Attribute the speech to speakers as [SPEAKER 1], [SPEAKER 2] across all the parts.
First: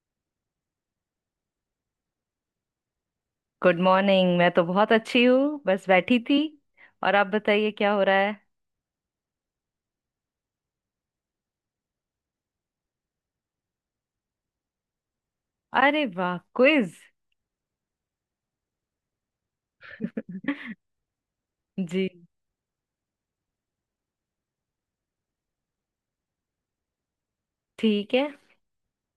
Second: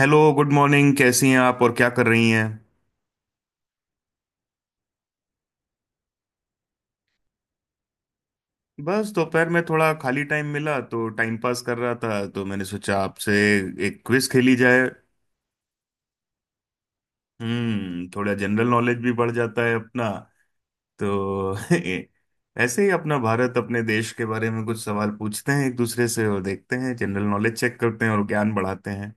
[SPEAKER 1] Hello, good morning. कैसी हैं आप? और क्या कर रही हैं?
[SPEAKER 2] Good morning. मैं तो बहुत अच्छी हूँ, बस बैठी थी। और आप बताइए क्या हो रहा है।
[SPEAKER 1] बस दोपहर में थोड़ा खाली टाइम मिला तो टाइम पास कर रहा था, तो मैंने सोचा आपसे एक क्विज खेली जाए।
[SPEAKER 2] अरे वाह, क्विज।
[SPEAKER 1] थोड़ा जनरल नॉलेज भी बढ़ जाता है अपना, तो
[SPEAKER 2] जी।
[SPEAKER 1] ऐसे ही अपना भारत, अपने देश के बारे में कुछ सवाल पूछते हैं एक दूसरे से और देखते हैं, जनरल नॉलेज चेक करते हैं
[SPEAKER 2] ठीक
[SPEAKER 1] और
[SPEAKER 2] है।
[SPEAKER 1] ज्ञान बढ़ाते हैं।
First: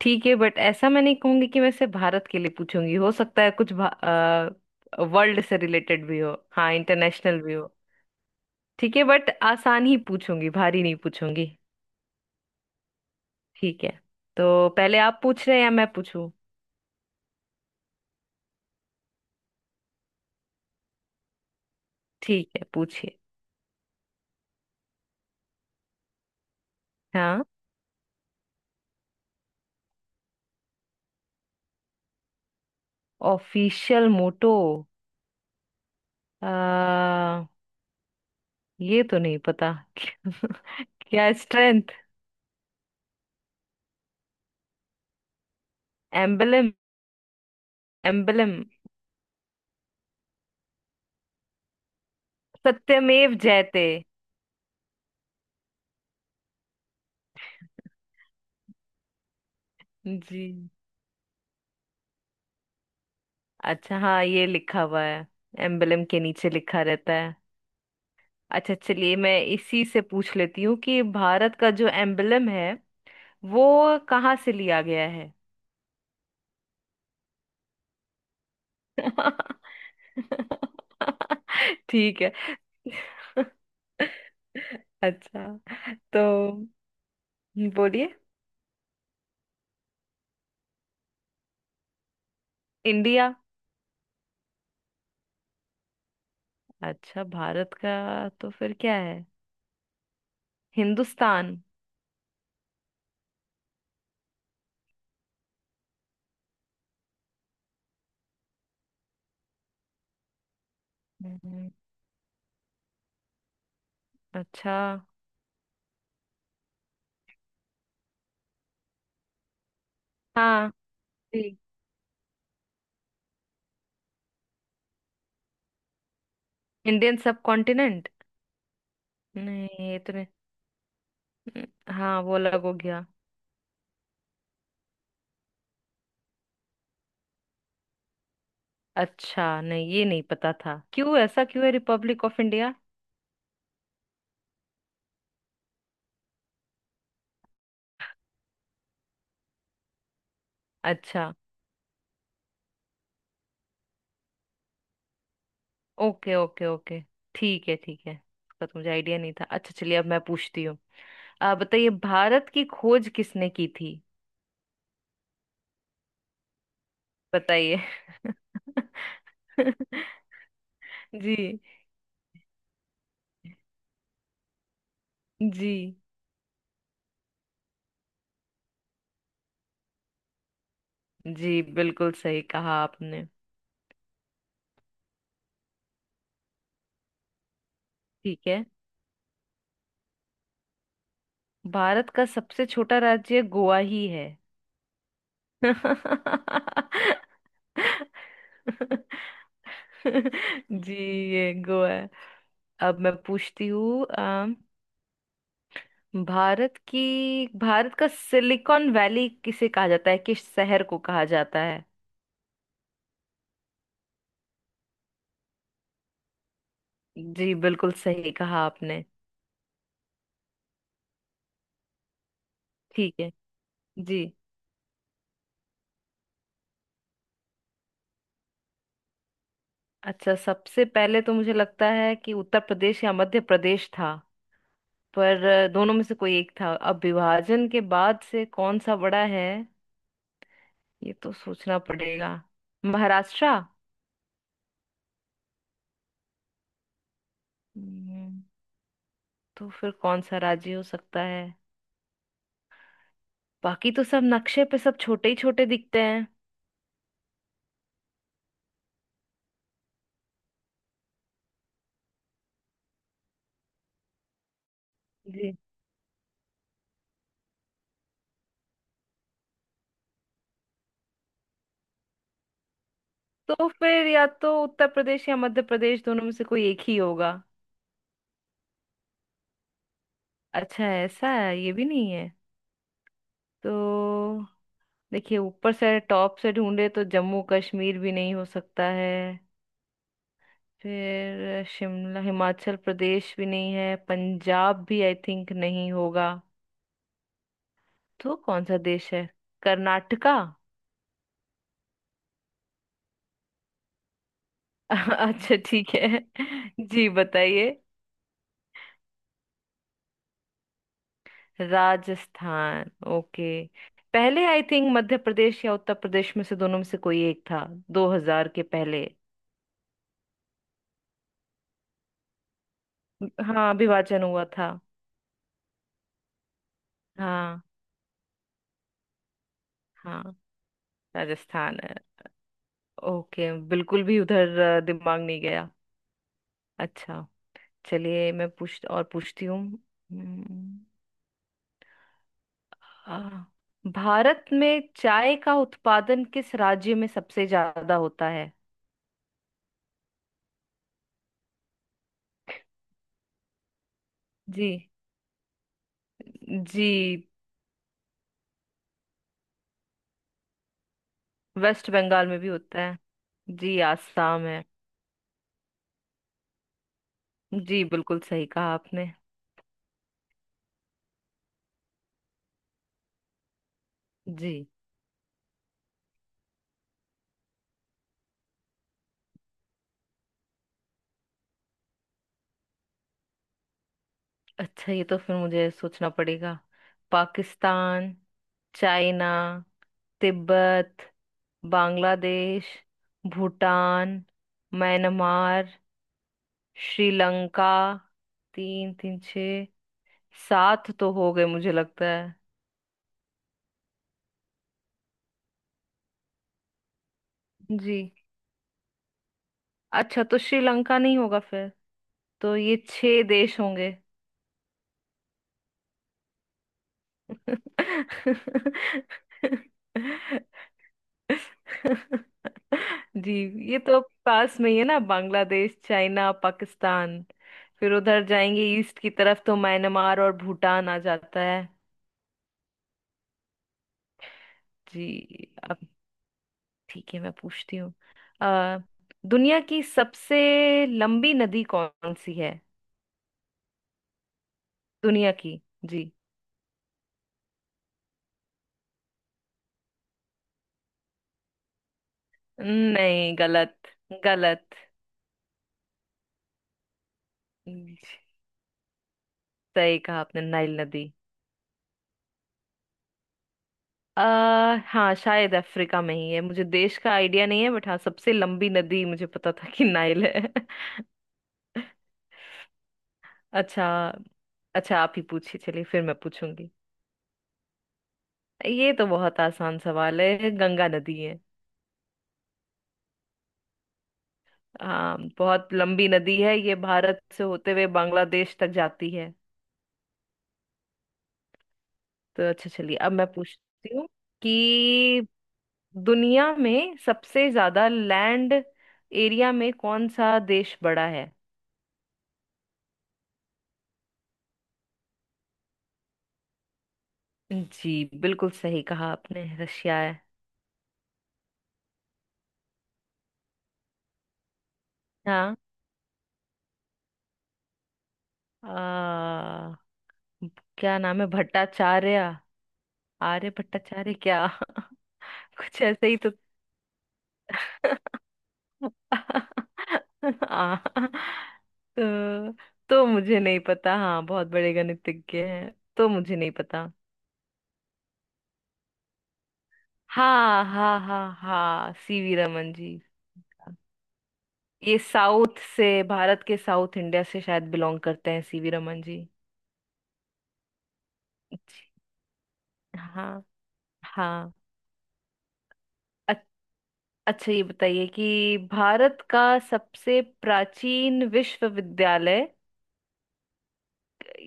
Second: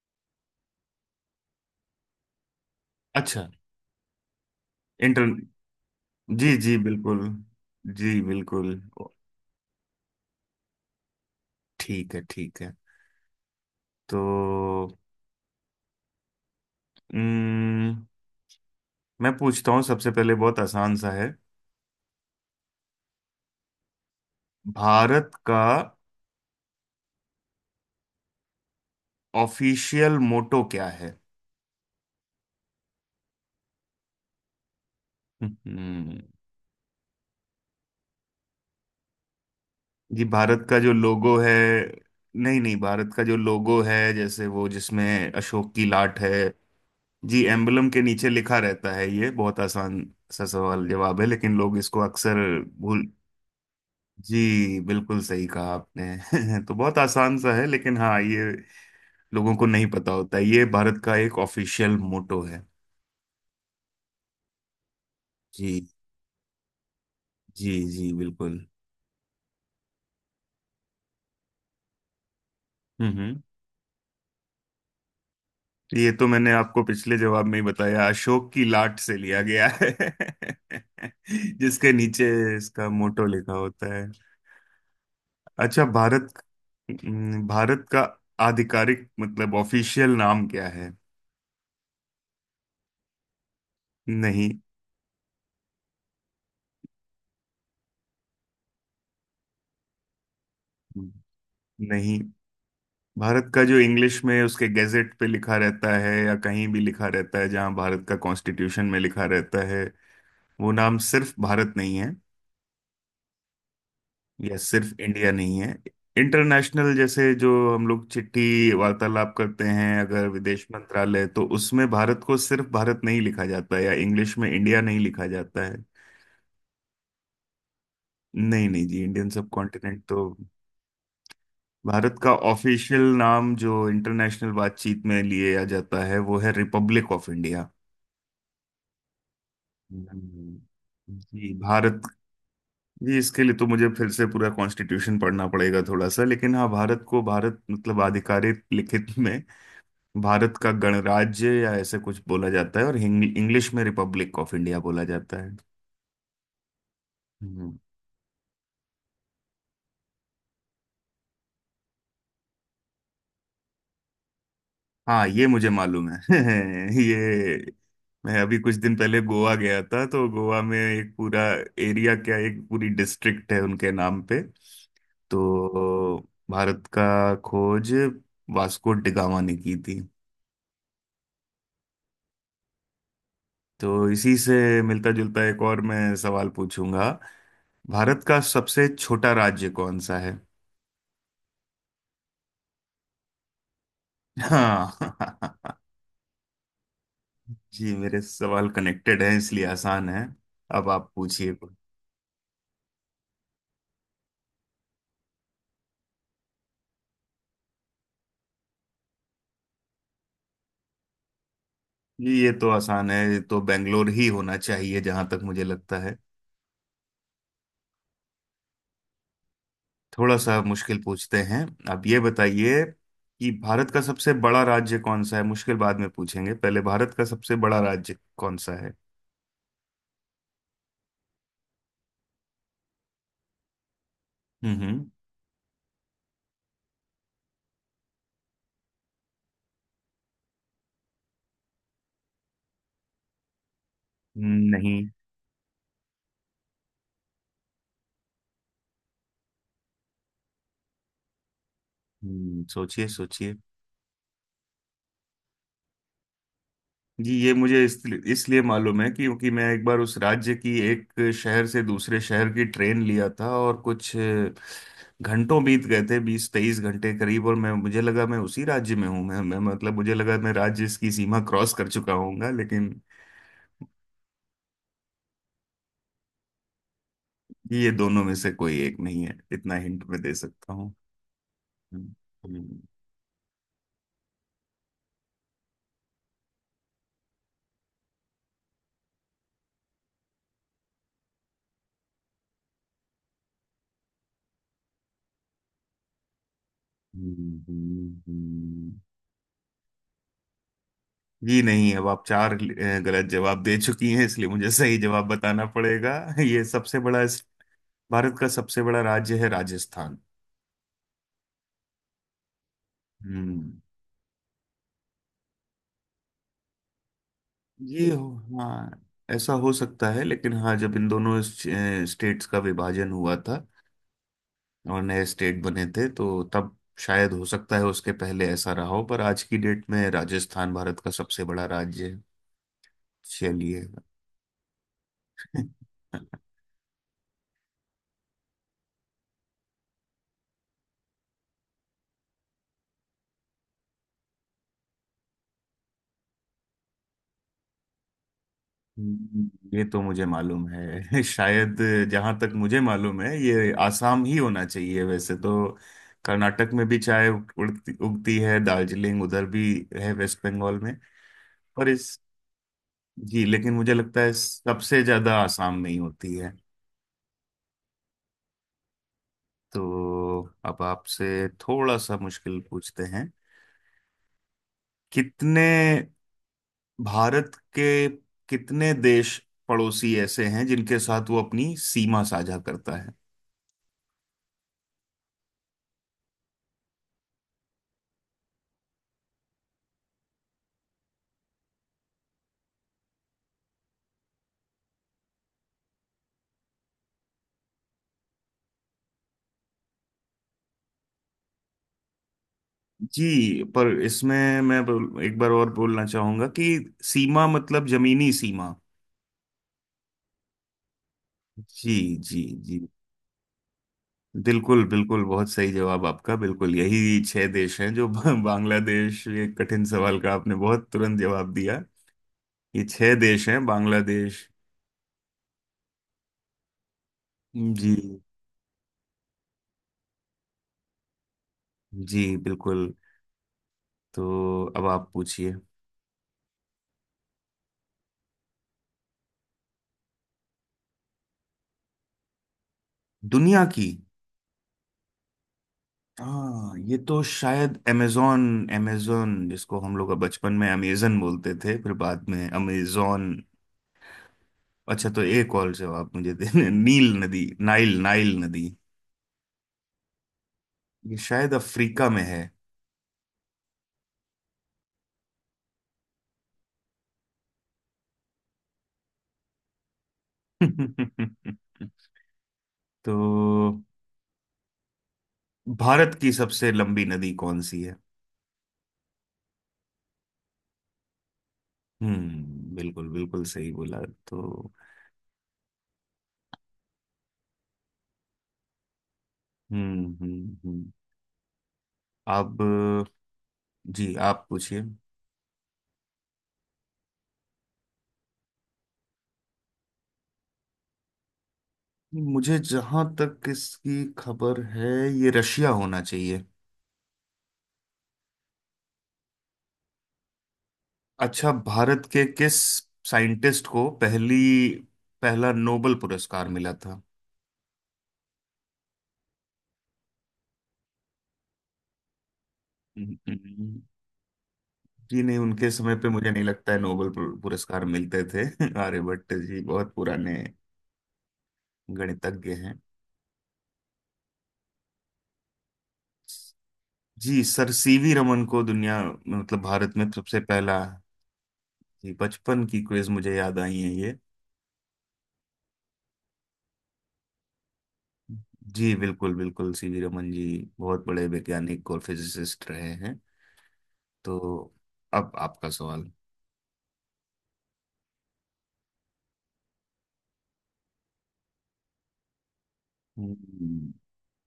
[SPEAKER 2] ठीक है, बट ऐसा मैं नहीं कहूंगी कि मैं सिर्फ भारत के लिए पूछूंगी, हो सकता
[SPEAKER 1] अच्छा।
[SPEAKER 2] है कुछ
[SPEAKER 1] इंटर
[SPEAKER 2] वर्ल्ड से रिलेटेड भी हो,
[SPEAKER 1] जी
[SPEAKER 2] हाँ
[SPEAKER 1] जी बिल्कुल।
[SPEAKER 2] इंटरनेशनल भी हो।
[SPEAKER 1] जी बिल्कुल।
[SPEAKER 2] ठीक
[SPEAKER 1] ओ,
[SPEAKER 2] है, बट आसान ही पूछूंगी, भारी नहीं पूछूंगी।
[SPEAKER 1] ठीक है, ठीक है।
[SPEAKER 2] ठीक है। तो
[SPEAKER 1] तो
[SPEAKER 2] पहले आप पूछ रहे हैं या मैं पूछूं?
[SPEAKER 1] हम्म मैं पूछता हूँ, सबसे पहले बहुत आसान सा है।
[SPEAKER 2] ठीक है, पूछिए।
[SPEAKER 1] भारत का
[SPEAKER 2] हाँ।
[SPEAKER 1] ऑफिशियल मोटो क्या है?
[SPEAKER 2] ऑफिशियल मोटो।
[SPEAKER 1] हम्म।
[SPEAKER 2] आ, ये तो नहीं पता।
[SPEAKER 1] जी,
[SPEAKER 2] क्या
[SPEAKER 1] भारत का जो लोगो है।
[SPEAKER 2] स्ट्रेंथ?
[SPEAKER 1] नहीं नहीं, भारत का जो लोगो है, जैसे वो जिसमें अशोक की लाट है,
[SPEAKER 2] एम्बलम।
[SPEAKER 1] जी एम्बलम के नीचे
[SPEAKER 2] एम्बलम।
[SPEAKER 1] लिखा रहता है। ये बहुत आसान सा सवाल जवाब है, लेकिन लोग इसको अक्सर भूल...
[SPEAKER 2] सत्यमेव जयते।
[SPEAKER 1] जी बिल्कुल, सही कहा आपने। तो बहुत आसान सा है, लेकिन हाँ, ये लोगों को नहीं पता होता
[SPEAKER 2] जी।
[SPEAKER 1] है, ये भारत का एक ऑफिशियल मोटो है।
[SPEAKER 2] अच्छा, हाँ ये लिखा हुआ है।
[SPEAKER 1] जी।
[SPEAKER 2] एम्बलम के नीचे लिखा रहता है।
[SPEAKER 1] जी जी बिल्कुल।
[SPEAKER 2] अच्छा, चलिए मैं इसी से पूछ लेती हूँ कि भारत का जो एम्बलम है,
[SPEAKER 1] हम्म।
[SPEAKER 2] वो कहाँ से लिया गया है?
[SPEAKER 1] ये तो मैंने आपको पिछले जवाब में ही बताया, अशोक की लाट से लिया गया है जिसके
[SPEAKER 2] ठीक
[SPEAKER 1] नीचे
[SPEAKER 2] है।
[SPEAKER 1] इसका मोटो लिखा होता है।
[SPEAKER 2] अच्छा।
[SPEAKER 1] अच्छा,
[SPEAKER 2] तो
[SPEAKER 1] भारत। भारत का
[SPEAKER 2] बोलिए।
[SPEAKER 1] आधिकारिक मतलब ऑफिशियल नाम क्या है?
[SPEAKER 2] इंडिया।
[SPEAKER 1] नहीं
[SPEAKER 2] अच्छा, भारत का तो फिर क्या है? हिंदुस्तान?
[SPEAKER 1] नहीं, भारत का जो इंग्लिश में उसके गैजेट पे लिखा रहता है, या कहीं भी लिखा रहता है, जहां भारत का कॉन्स्टिट्यूशन में लिखा रहता है, वो नाम सिर्फ
[SPEAKER 2] हम्म,
[SPEAKER 1] भारत नहीं, यह
[SPEAKER 2] अच्छा।
[SPEAKER 1] सिर्फ इंडिया नहीं है। इंटरनेशनल जैसे जो हम लोग चिट्ठी वार्तालाप करते हैं, अगर विदेश
[SPEAKER 2] हाँ।
[SPEAKER 1] मंत्रालय, तो
[SPEAKER 2] जी।
[SPEAKER 1] उसमें भारत को सिर्फ भारत नहीं लिखा जाता है, या इंग्लिश में इंडिया नहीं लिखा जाता है।
[SPEAKER 2] Indian subcontinent.
[SPEAKER 1] नहीं नहीं, जी इंडियन सब
[SPEAKER 2] नहीं, ये
[SPEAKER 1] कॉन्टिनेंट
[SPEAKER 2] तो
[SPEAKER 1] तो...
[SPEAKER 2] नहीं। न-
[SPEAKER 1] भारत
[SPEAKER 2] हाँ,
[SPEAKER 1] का
[SPEAKER 2] वो अलग हो
[SPEAKER 1] ऑफिशियल
[SPEAKER 2] गया।
[SPEAKER 1] नाम जो इंटरनेशनल बातचीत में लिया जाता है, वो है रिपब्लिक ऑफ इंडिया।
[SPEAKER 2] अच्छा, नहीं ये नहीं पता था। क्यों
[SPEAKER 1] हम्म।
[SPEAKER 2] ऐसा?
[SPEAKER 1] जी
[SPEAKER 2] क्यों है
[SPEAKER 1] भारत।
[SPEAKER 2] Republic of India?
[SPEAKER 1] जी, इसके लिए तो मुझे फिर से पूरा कॉन्स्टिट्यूशन पढ़ना पड़ेगा थोड़ा सा, लेकिन हाँ, भारत को भारत मतलब आधिकारिक लिखित में भारत का
[SPEAKER 2] अच्छा।
[SPEAKER 1] गणराज्य या ऐसे कुछ बोला जाता है, और इंग्लिश में रिपब्लिक ऑफ इंडिया बोला जाता है।
[SPEAKER 2] Okay, okay, okay. ठीक
[SPEAKER 1] हम्म।
[SPEAKER 2] है, ठीक है, इसका तो मुझे आइडिया नहीं था। अच्छा, चलिए अब मैं पूछती हूँ। आप बताइए, भारत की खोज किसने की थी?
[SPEAKER 1] हाँ, ये मुझे मालूम है ये
[SPEAKER 2] बताइए।
[SPEAKER 1] मैं अभी कुछ दिन पहले गोवा गया था, तो गोवा में एक पूरा
[SPEAKER 2] जी।
[SPEAKER 1] एरिया, क्या एक पूरी डिस्ट्रिक्ट है उनके नाम पे,
[SPEAKER 2] जी।
[SPEAKER 1] तो भारत का खोज वास्को डिगामा ने की थी।
[SPEAKER 2] जी, बिल्कुल सही कहा आपने।
[SPEAKER 1] तो इसी से मिलता जुलता एक और मैं सवाल पूछूंगा। भारत का
[SPEAKER 2] ठीक है।
[SPEAKER 1] सबसे छोटा राज्य कौन सा है?
[SPEAKER 2] भारत का सबसे छोटा राज्य गोवा ही है।
[SPEAKER 1] हाँ जी, मेरे सवाल कनेक्टेड हैं, इसलिए आसान है। अब
[SPEAKER 2] जी।
[SPEAKER 1] आप
[SPEAKER 2] ये
[SPEAKER 1] पूछिए कुछ।
[SPEAKER 2] गोवा है। अब मैं पूछती हूँ। भारत की भारत का सिलिकॉन वैली किसे कहा जाता है? किस शहर को कहा जाता है?
[SPEAKER 1] जी, ये तो आसान है, ये तो बेंगलोर ही होना चाहिए, जहां तक मुझे लगता है।
[SPEAKER 2] जी, बिल्कुल सही कहा आपने।
[SPEAKER 1] थोड़ा सा मुश्किल पूछते हैं, आप ये बताइए,
[SPEAKER 2] ठीक है।
[SPEAKER 1] कि भारत का
[SPEAKER 2] जी।
[SPEAKER 1] सबसे बड़ा राज्य कौन सा है। मुश्किल बाद में पूछेंगे, पहले भारत का सबसे बड़ा राज्य कौन सा है?
[SPEAKER 2] अच्छा, सबसे पहले तो मुझे लगता है कि उत्तर प्रदेश या मध्य प्रदेश था,
[SPEAKER 1] हम्म।
[SPEAKER 2] पर दोनों में से कोई एक था। अब विभाजन के बाद से कौन सा बड़ा है? ये तो सोचना पड़ेगा। महाराष्ट्र?
[SPEAKER 1] हम्म, नहीं।
[SPEAKER 2] हम्म, तो फिर कौन सा राजी हो सकता है?
[SPEAKER 1] सोचिए सोचिए।
[SPEAKER 2] बाकी तो सब नक्शे पे सब छोटे ही छोटे दिखते हैं।
[SPEAKER 1] जी, ये मुझे इसलिए इसलिए मालूम है, क्योंकि मैं एक बार उस राज्य की एक शहर से दूसरे शहर की ट्रेन लिया था, और कुछ
[SPEAKER 2] जी।
[SPEAKER 1] घंटों बीत गए थे, 20-23 घंटे करीब, और मैं मुझे लगा मैं उसी राज्य में हूँ, मैं मतलब मुझे लगा मैं राज्य की सीमा क्रॉस कर चुका होऊंगा, लेकिन
[SPEAKER 2] तो फिर या तो उत्तर प्रदेश या मध्य प्रदेश, दोनों में से कोई एक ही होगा।
[SPEAKER 1] ये दोनों में से कोई एक नहीं है, इतना हिंट मैं दे सकता
[SPEAKER 2] अच्छा,
[SPEAKER 1] हूँ।
[SPEAKER 2] ऐसा है? ये भी नहीं
[SPEAKER 1] हम्म,
[SPEAKER 2] है?
[SPEAKER 1] हम्म,
[SPEAKER 2] तो देखिए, ऊपर से टॉप से ढूंढे तो जम्मू कश्मीर भी नहीं हो सकता है। फिर शिमला, हिमाचल प्रदेश भी नहीं है, पंजाब भी आई थिंक नहीं होगा।
[SPEAKER 1] हम्म, हम्म,
[SPEAKER 2] तो कौन सा
[SPEAKER 1] हम्म।
[SPEAKER 2] देश है? कर्नाटका?
[SPEAKER 1] जी नहीं, अब आप चार गलत जवाब दे चुकी हैं, इसलिए मुझे सही जवाब
[SPEAKER 2] अच्छा,
[SPEAKER 1] बताना
[SPEAKER 2] ठीक
[SPEAKER 1] पड़ेगा
[SPEAKER 2] है।
[SPEAKER 1] ये सबसे
[SPEAKER 2] जी,
[SPEAKER 1] बड़ा
[SPEAKER 2] बताइए।
[SPEAKER 1] भारत का सबसे बड़ा राज्य है राजस्थान।
[SPEAKER 2] राजस्थान। ओके।
[SPEAKER 1] हम्म।
[SPEAKER 2] पहले आई थिंक मध्य प्रदेश या उत्तर प्रदेश में से, दोनों में से कोई एक था
[SPEAKER 1] ये हो...
[SPEAKER 2] 2000 के
[SPEAKER 1] हाँ,
[SPEAKER 2] पहले।
[SPEAKER 1] ऐसा हो सकता है, लेकिन हाँ, जब इन दोनों स्टेट्स का विभाजन हुआ था,
[SPEAKER 2] हाँ, विभाजन हुआ था।
[SPEAKER 1] और नए स्टेट बने थे, तो तब शायद हो
[SPEAKER 2] हाँ,
[SPEAKER 1] सकता है उसके पहले ऐसा रहा हो, पर आज की डेट में
[SPEAKER 2] हाँ,
[SPEAKER 1] राजस्थान भारत का सबसे बड़ा
[SPEAKER 2] राजस्थान है।
[SPEAKER 1] राज्य है।
[SPEAKER 2] ओके,
[SPEAKER 1] चलिए
[SPEAKER 2] बिल्कुल भी उधर दिमाग नहीं गया। अच्छा, चलिए मैं पूछ और पूछती हूँ। हम्म, आ, भारत में चाय का उत्पादन किस राज्य में सबसे ज्यादा होता है?
[SPEAKER 1] ये तो मुझे मालूम है शायद। जहां तक मुझे मालूम है, ये आसाम ही होना
[SPEAKER 2] जी।
[SPEAKER 1] चाहिए, वैसे तो कर्नाटक में भी
[SPEAKER 2] जी,
[SPEAKER 1] चाय उड़ती उगती है, दार्जिलिंग उधर भी है, वेस्ट बंगाल में। पर
[SPEAKER 2] वेस्ट
[SPEAKER 1] इस...
[SPEAKER 2] बंगाल में भी होता है।
[SPEAKER 1] जी, लेकिन
[SPEAKER 2] जी,
[SPEAKER 1] मुझे लगता है
[SPEAKER 2] आसाम है।
[SPEAKER 1] सबसे ज्यादा आसाम में ही होती है।
[SPEAKER 2] जी, बिल्कुल सही कहा आपने।
[SPEAKER 1] तो अब आपसे थोड़ा सा मुश्किल पूछते हैं।
[SPEAKER 2] जी।
[SPEAKER 1] कितने भारत के कितने देश पड़ोसी ऐसे हैं, जिनके साथ वो अपनी सीमा साझा करता है?
[SPEAKER 2] अच्छा, ये तो फिर मुझे सोचना पड़ेगा। Pakistan, China, Tibet, Bangladesh, Bhutan, Myanmar, Sri Lanka. तीन, तीन, छ, सात तो हो गए, मुझे लगता है।
[SPEAKER 1] जी, पर इसमें मैं एक बार और बोलना चाहूंगा कि सीमा मतलब
[SPEAKER 2] जी।
[SPEAKER 1] जमीनी सीमा।
[SPEAKER 2] अच्छा, तो श्रीलंका नहीं होगा फिर।
[SPEAKER 1] जी जी।
[SPEAKER 2] तो ये
[SPEAKER 1] जी
[SPEAKER 2] छह देश होंगे।
[SPEAKER 1] बिल्कुल, बिल्कुल बहुत सही जवाब आपका, बिल्कुल यही छह देश हैं, जो बांग्लादेश, ये कठिन सवाल का आपने बहुत तुरंत जवाब दिया। ये छह
[SPEAKER 2] जी।
[SPEAKER 1] देश हैं
[SPEAKER 2] ये तो
[SPEAKER 1] बांग्लादेश।
[SPEAKER 2] पास में ही है ना, बांग्लादेश, चाइना, पाकिस्तान।
[SPEAKER 1] जी
[SPEAKER 2] फिर उधर जाएंगे ईस्ट की तरफ तो म्यांमार और भूटान आ जाता है।
[SPEAKER 1] जी बिल्कुल। तो अब
[SPEAKER 2] जी।
[SPEAKER 1] आप पूछिए।
[SPEAKER 2] अब ठीक है, मैं पूछती हूँ। अ, दुनिया की सबसे लंबी नदी कौन सी है?
[SPEAKER 1] दुनिया की...
[SPEAKER 2] दुनिया की। जी
[SPEAKER 1] हाँ, ये तो शायद अमेजोन, अमेजोन जिसको हम लोग बचपन में अमेजन बोलते थे, फिर बाद में अमेजोन।
[SPEAKER 2] नहीं, गलत। गलत।
[SPEAKER 1] अच्छा, तो एक और जवाब मुझे देने, नील नदी
[SPEAKER 2] जी,
[SPEAKER 1] नाइल नाइल नदी।
[SPEAKER 2] सही कहा आपने। नाइल नदी।
[SPEAKER 1] ये शायद अफ्रीका में है
[SPEAKER 2] हाँ, शायद अफ्रीका में ही है। मुझे देश का आइडिया नहीं है, बट हाँ, सबसे लंबी नदी मुझे पता था कि नाइल है।
[SPEAKER 1] तो
[SPEAKER 2] अच्छा। अच्छा, आप ही पूछिए, चलिए फिर
[SPEAKER 1] भारत
[SPEAKER 2] मैं
[SPEAKER 1] की सबसे
[SPEAKER 2] पूछूंगी।
[SPEAKER 1] लंबी नदी कौन सी है?
[SPEAKER 2] ये तो बहुत आसान सवाल है। गंगा नदी है।
[SPEAKER 1] हम्म, बिल्कुल बिल्कुल सही बोला। तो
[SPEAKER 2] हाँ, बहुत लंबी नदी है, ये भारत से होते हुए बांग्लादेश तक जाती है।
[SPEAKER 1] हम्म।
[SPEAKER 2] तो
[SPEAKER 1] अब...
[SPEAKER 2] अच्छा, चलिए अब मैं पूछती हूँ
[SPEAKER 1] जी, आप पूछिए।
[SPEAKER 2] कि दुनिया में सबसे ज्यादा लैंड एरिया में कौन सा देश बड़ा है?
[SPEAKER 1] मुझे जहां तक इसकी खबर है, ये रशिया होना चाहिए।
[SPEAKER 2] जी, बिल्कुल सही कहा आपने। रशिया है।
[SPEAKER 1] अच्छा, भारत के किस साइंटिस्ट को पहली पहला
[SPEAKER 2] हाँ,
[SPEAKER 1] नोबल पुरस्कार मिला था?
[SPEAKER 2] आ, क्या नाम है? भट्टाचार्य? आर्य भट्टाचार्य, क्या।
[SPEAKER 1] जी नहीं, उनके
[SPEAKER 2] कुछ
[SPEAKER 1] समय
[SPEAKER 2] ऐसे
[SPEAKER 1] पे
[SPEAKER 2] ही
[SPEAKER 1] मुझे
[SPEAKER 2] तो।
[SPEAKER 1] नहीं लगता है नोबेल पुरस्कार मिलते थे आर्यभट्ट जी बहुत पुराने
[SPEAKER 2] आ, तो
[SPEAKER 1] गणितज्ञ हैं।
[SPEAKER 2] तो मुझे नहीं पता। हाँ, बहुत बड़े गणितज्ञ हैं। तो मुझे नहीं पता।
[SPEAKER 1] जी, सर सीवी रमन को दुनिया मतलब भारत में सबसे
[SPEAKER 2] हाँ,
[SPEAKER 1] पहला।
[SPEAKER 2] हाँ, हाँ, हाँ,
[SPEAKER 1] जी,
[SPEAKER 2] सीवी
[SPEAKER 1] बचपन
[SPEAKER 2] रमन
[SPEAKER 1] की
[SPEAKER 2] जी।
[SPEAKER 1] क्विज मुझे याद आई है ये।
[SPEAKER 2] ये साउथ से भारत के साउथ इंडिया से शायद बिलोंग करते हैं, सीवी
[SPEAKER 1] जी
[SPEAKER 2] रमन जी।
[SPEAKER 1] बिल्कुल बिल्कुल, सीवी रमन जी बहुत बड़े
[SPEAKER 2] जी।
[SPEAKER 1] वैज्ञानिक और फिजिसिस्ट रहे हैं।
[SPEAKER 2] हाँ।
[SPEAKER 1] तो
[SPEAKER 2] हाँ।
[SPEAKER 1] अब आपका सवाल।
[SPEAKER 2] अच्छा, ये बताइए कि भारत का सबसे प्राचीन विश्वविद्यालय,
[SPEAKER 1] हम्म,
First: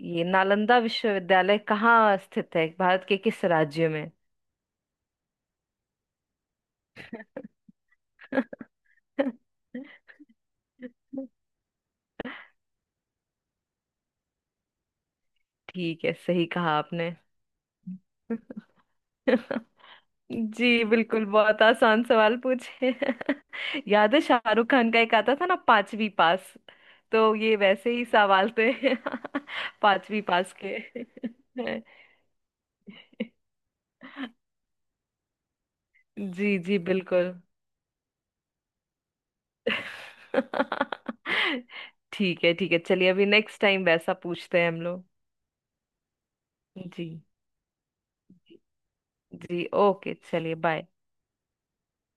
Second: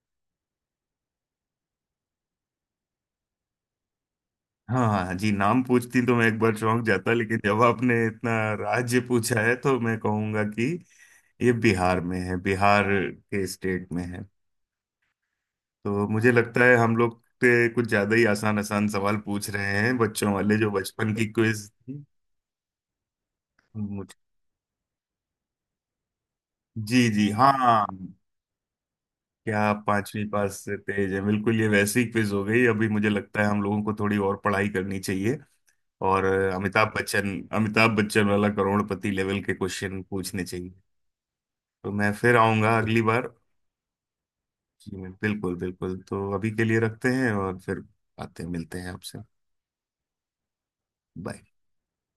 [SPEAKER 2] ये नालंदा विश्वविद्यालय कहाँ स्थित है, भारत के किस राज्य में?
[SPEAKER 1] हाँ हाँ, हाँ, जी नाम पूछती तो मैं एक बार चौंक जाता, लेकिन जब आपने इतना राज्य पूछा है, तो मैं कहूंगा कि ये बिहार में है, बिहार के स्टेट में है।
[SPEAKER 2] ठीक
[SPEAKER 1] तो
[SPEAKER 2] है,
[SPEAKER 1] मुझे
[SPEAKER 2] सही
[SPEAKER 1] लगता
[SPEAKER 2] कहा
[SPEAKER 1] है हम
[SPEAKER 2] आपने।
[SPEAKER 1] लोग के कुछ ज्यादा ही आसान आसान सवाल पूछ रहे हैं, बच्चों वाले, जो
[SPEAKER 2] जी
[SPEAKER 1] बचपन की
[SPEAKER 2] बिल्कुल, बहुत
[SPEAKER 1] क्विज थी।
[SPEAKER 2] आसान सवाल पूछे। याद
[SPEAKER 1] मुझे-
[SPEAKER 2] है शाहरुख खान का एक आता था ना, पांचवी पास?
[SPEAKER 1] जी जी
[SPEAKER 2] तो
[SPEAKER 1] हाँ।
[SPEAKER 2] ये वैसे ही सवाल थे,
[SPEAKER 1] क्या आप
[SPEAKER 2] पांचवी
[SPEAKER 1] पांचवी
[SPEAKER 2] पास
[SPEAKER 1] पास से
[SPEAKER 2] के।
[SPEAKER 1] तेज है, बिल्कुल ये वैसी क्विज हो गई अभी, मुझे लगता है हम लोगों को थोड़ी और पढ़ाई करनी चाहिए। और
[SPEAKER 2] जी, जी, बिल्कुल।
[SPEAKER 1] अमिताभ बच्चन वाला करोड़पति लेवल के क्वेश्चन पूछने चाहिए। तो मैं फिर
[SPEAKER 2] ठीक है, ठीक
[SPEAKER 1] आऊंगा
[SPEAKER 2] है,
[SPEAKER 1] अगली
[SPEAKER 2] चलिए अभी
[SPEAKER 1] बार।
[SPEAKER 2] नेक्स्ट टाइम वैसा पूछते हैं हम
[SPEAKER 1] जी
[SPEAKER 2] लोग।
[SPEAKER 1] बिल्कुल बिल्कुल, तो अभी के लिए
[SPEAKER 2] जी।
[SPEAKER 1] रखते हैं, और फिर आते हैं,
[SPEAKER 2] जी।
[SPEAKER 1] मिलते हैं आपसे।
[SPEAKER 2] जी, ओके चलिए, बाय।
[SPEAKER 1] बाय।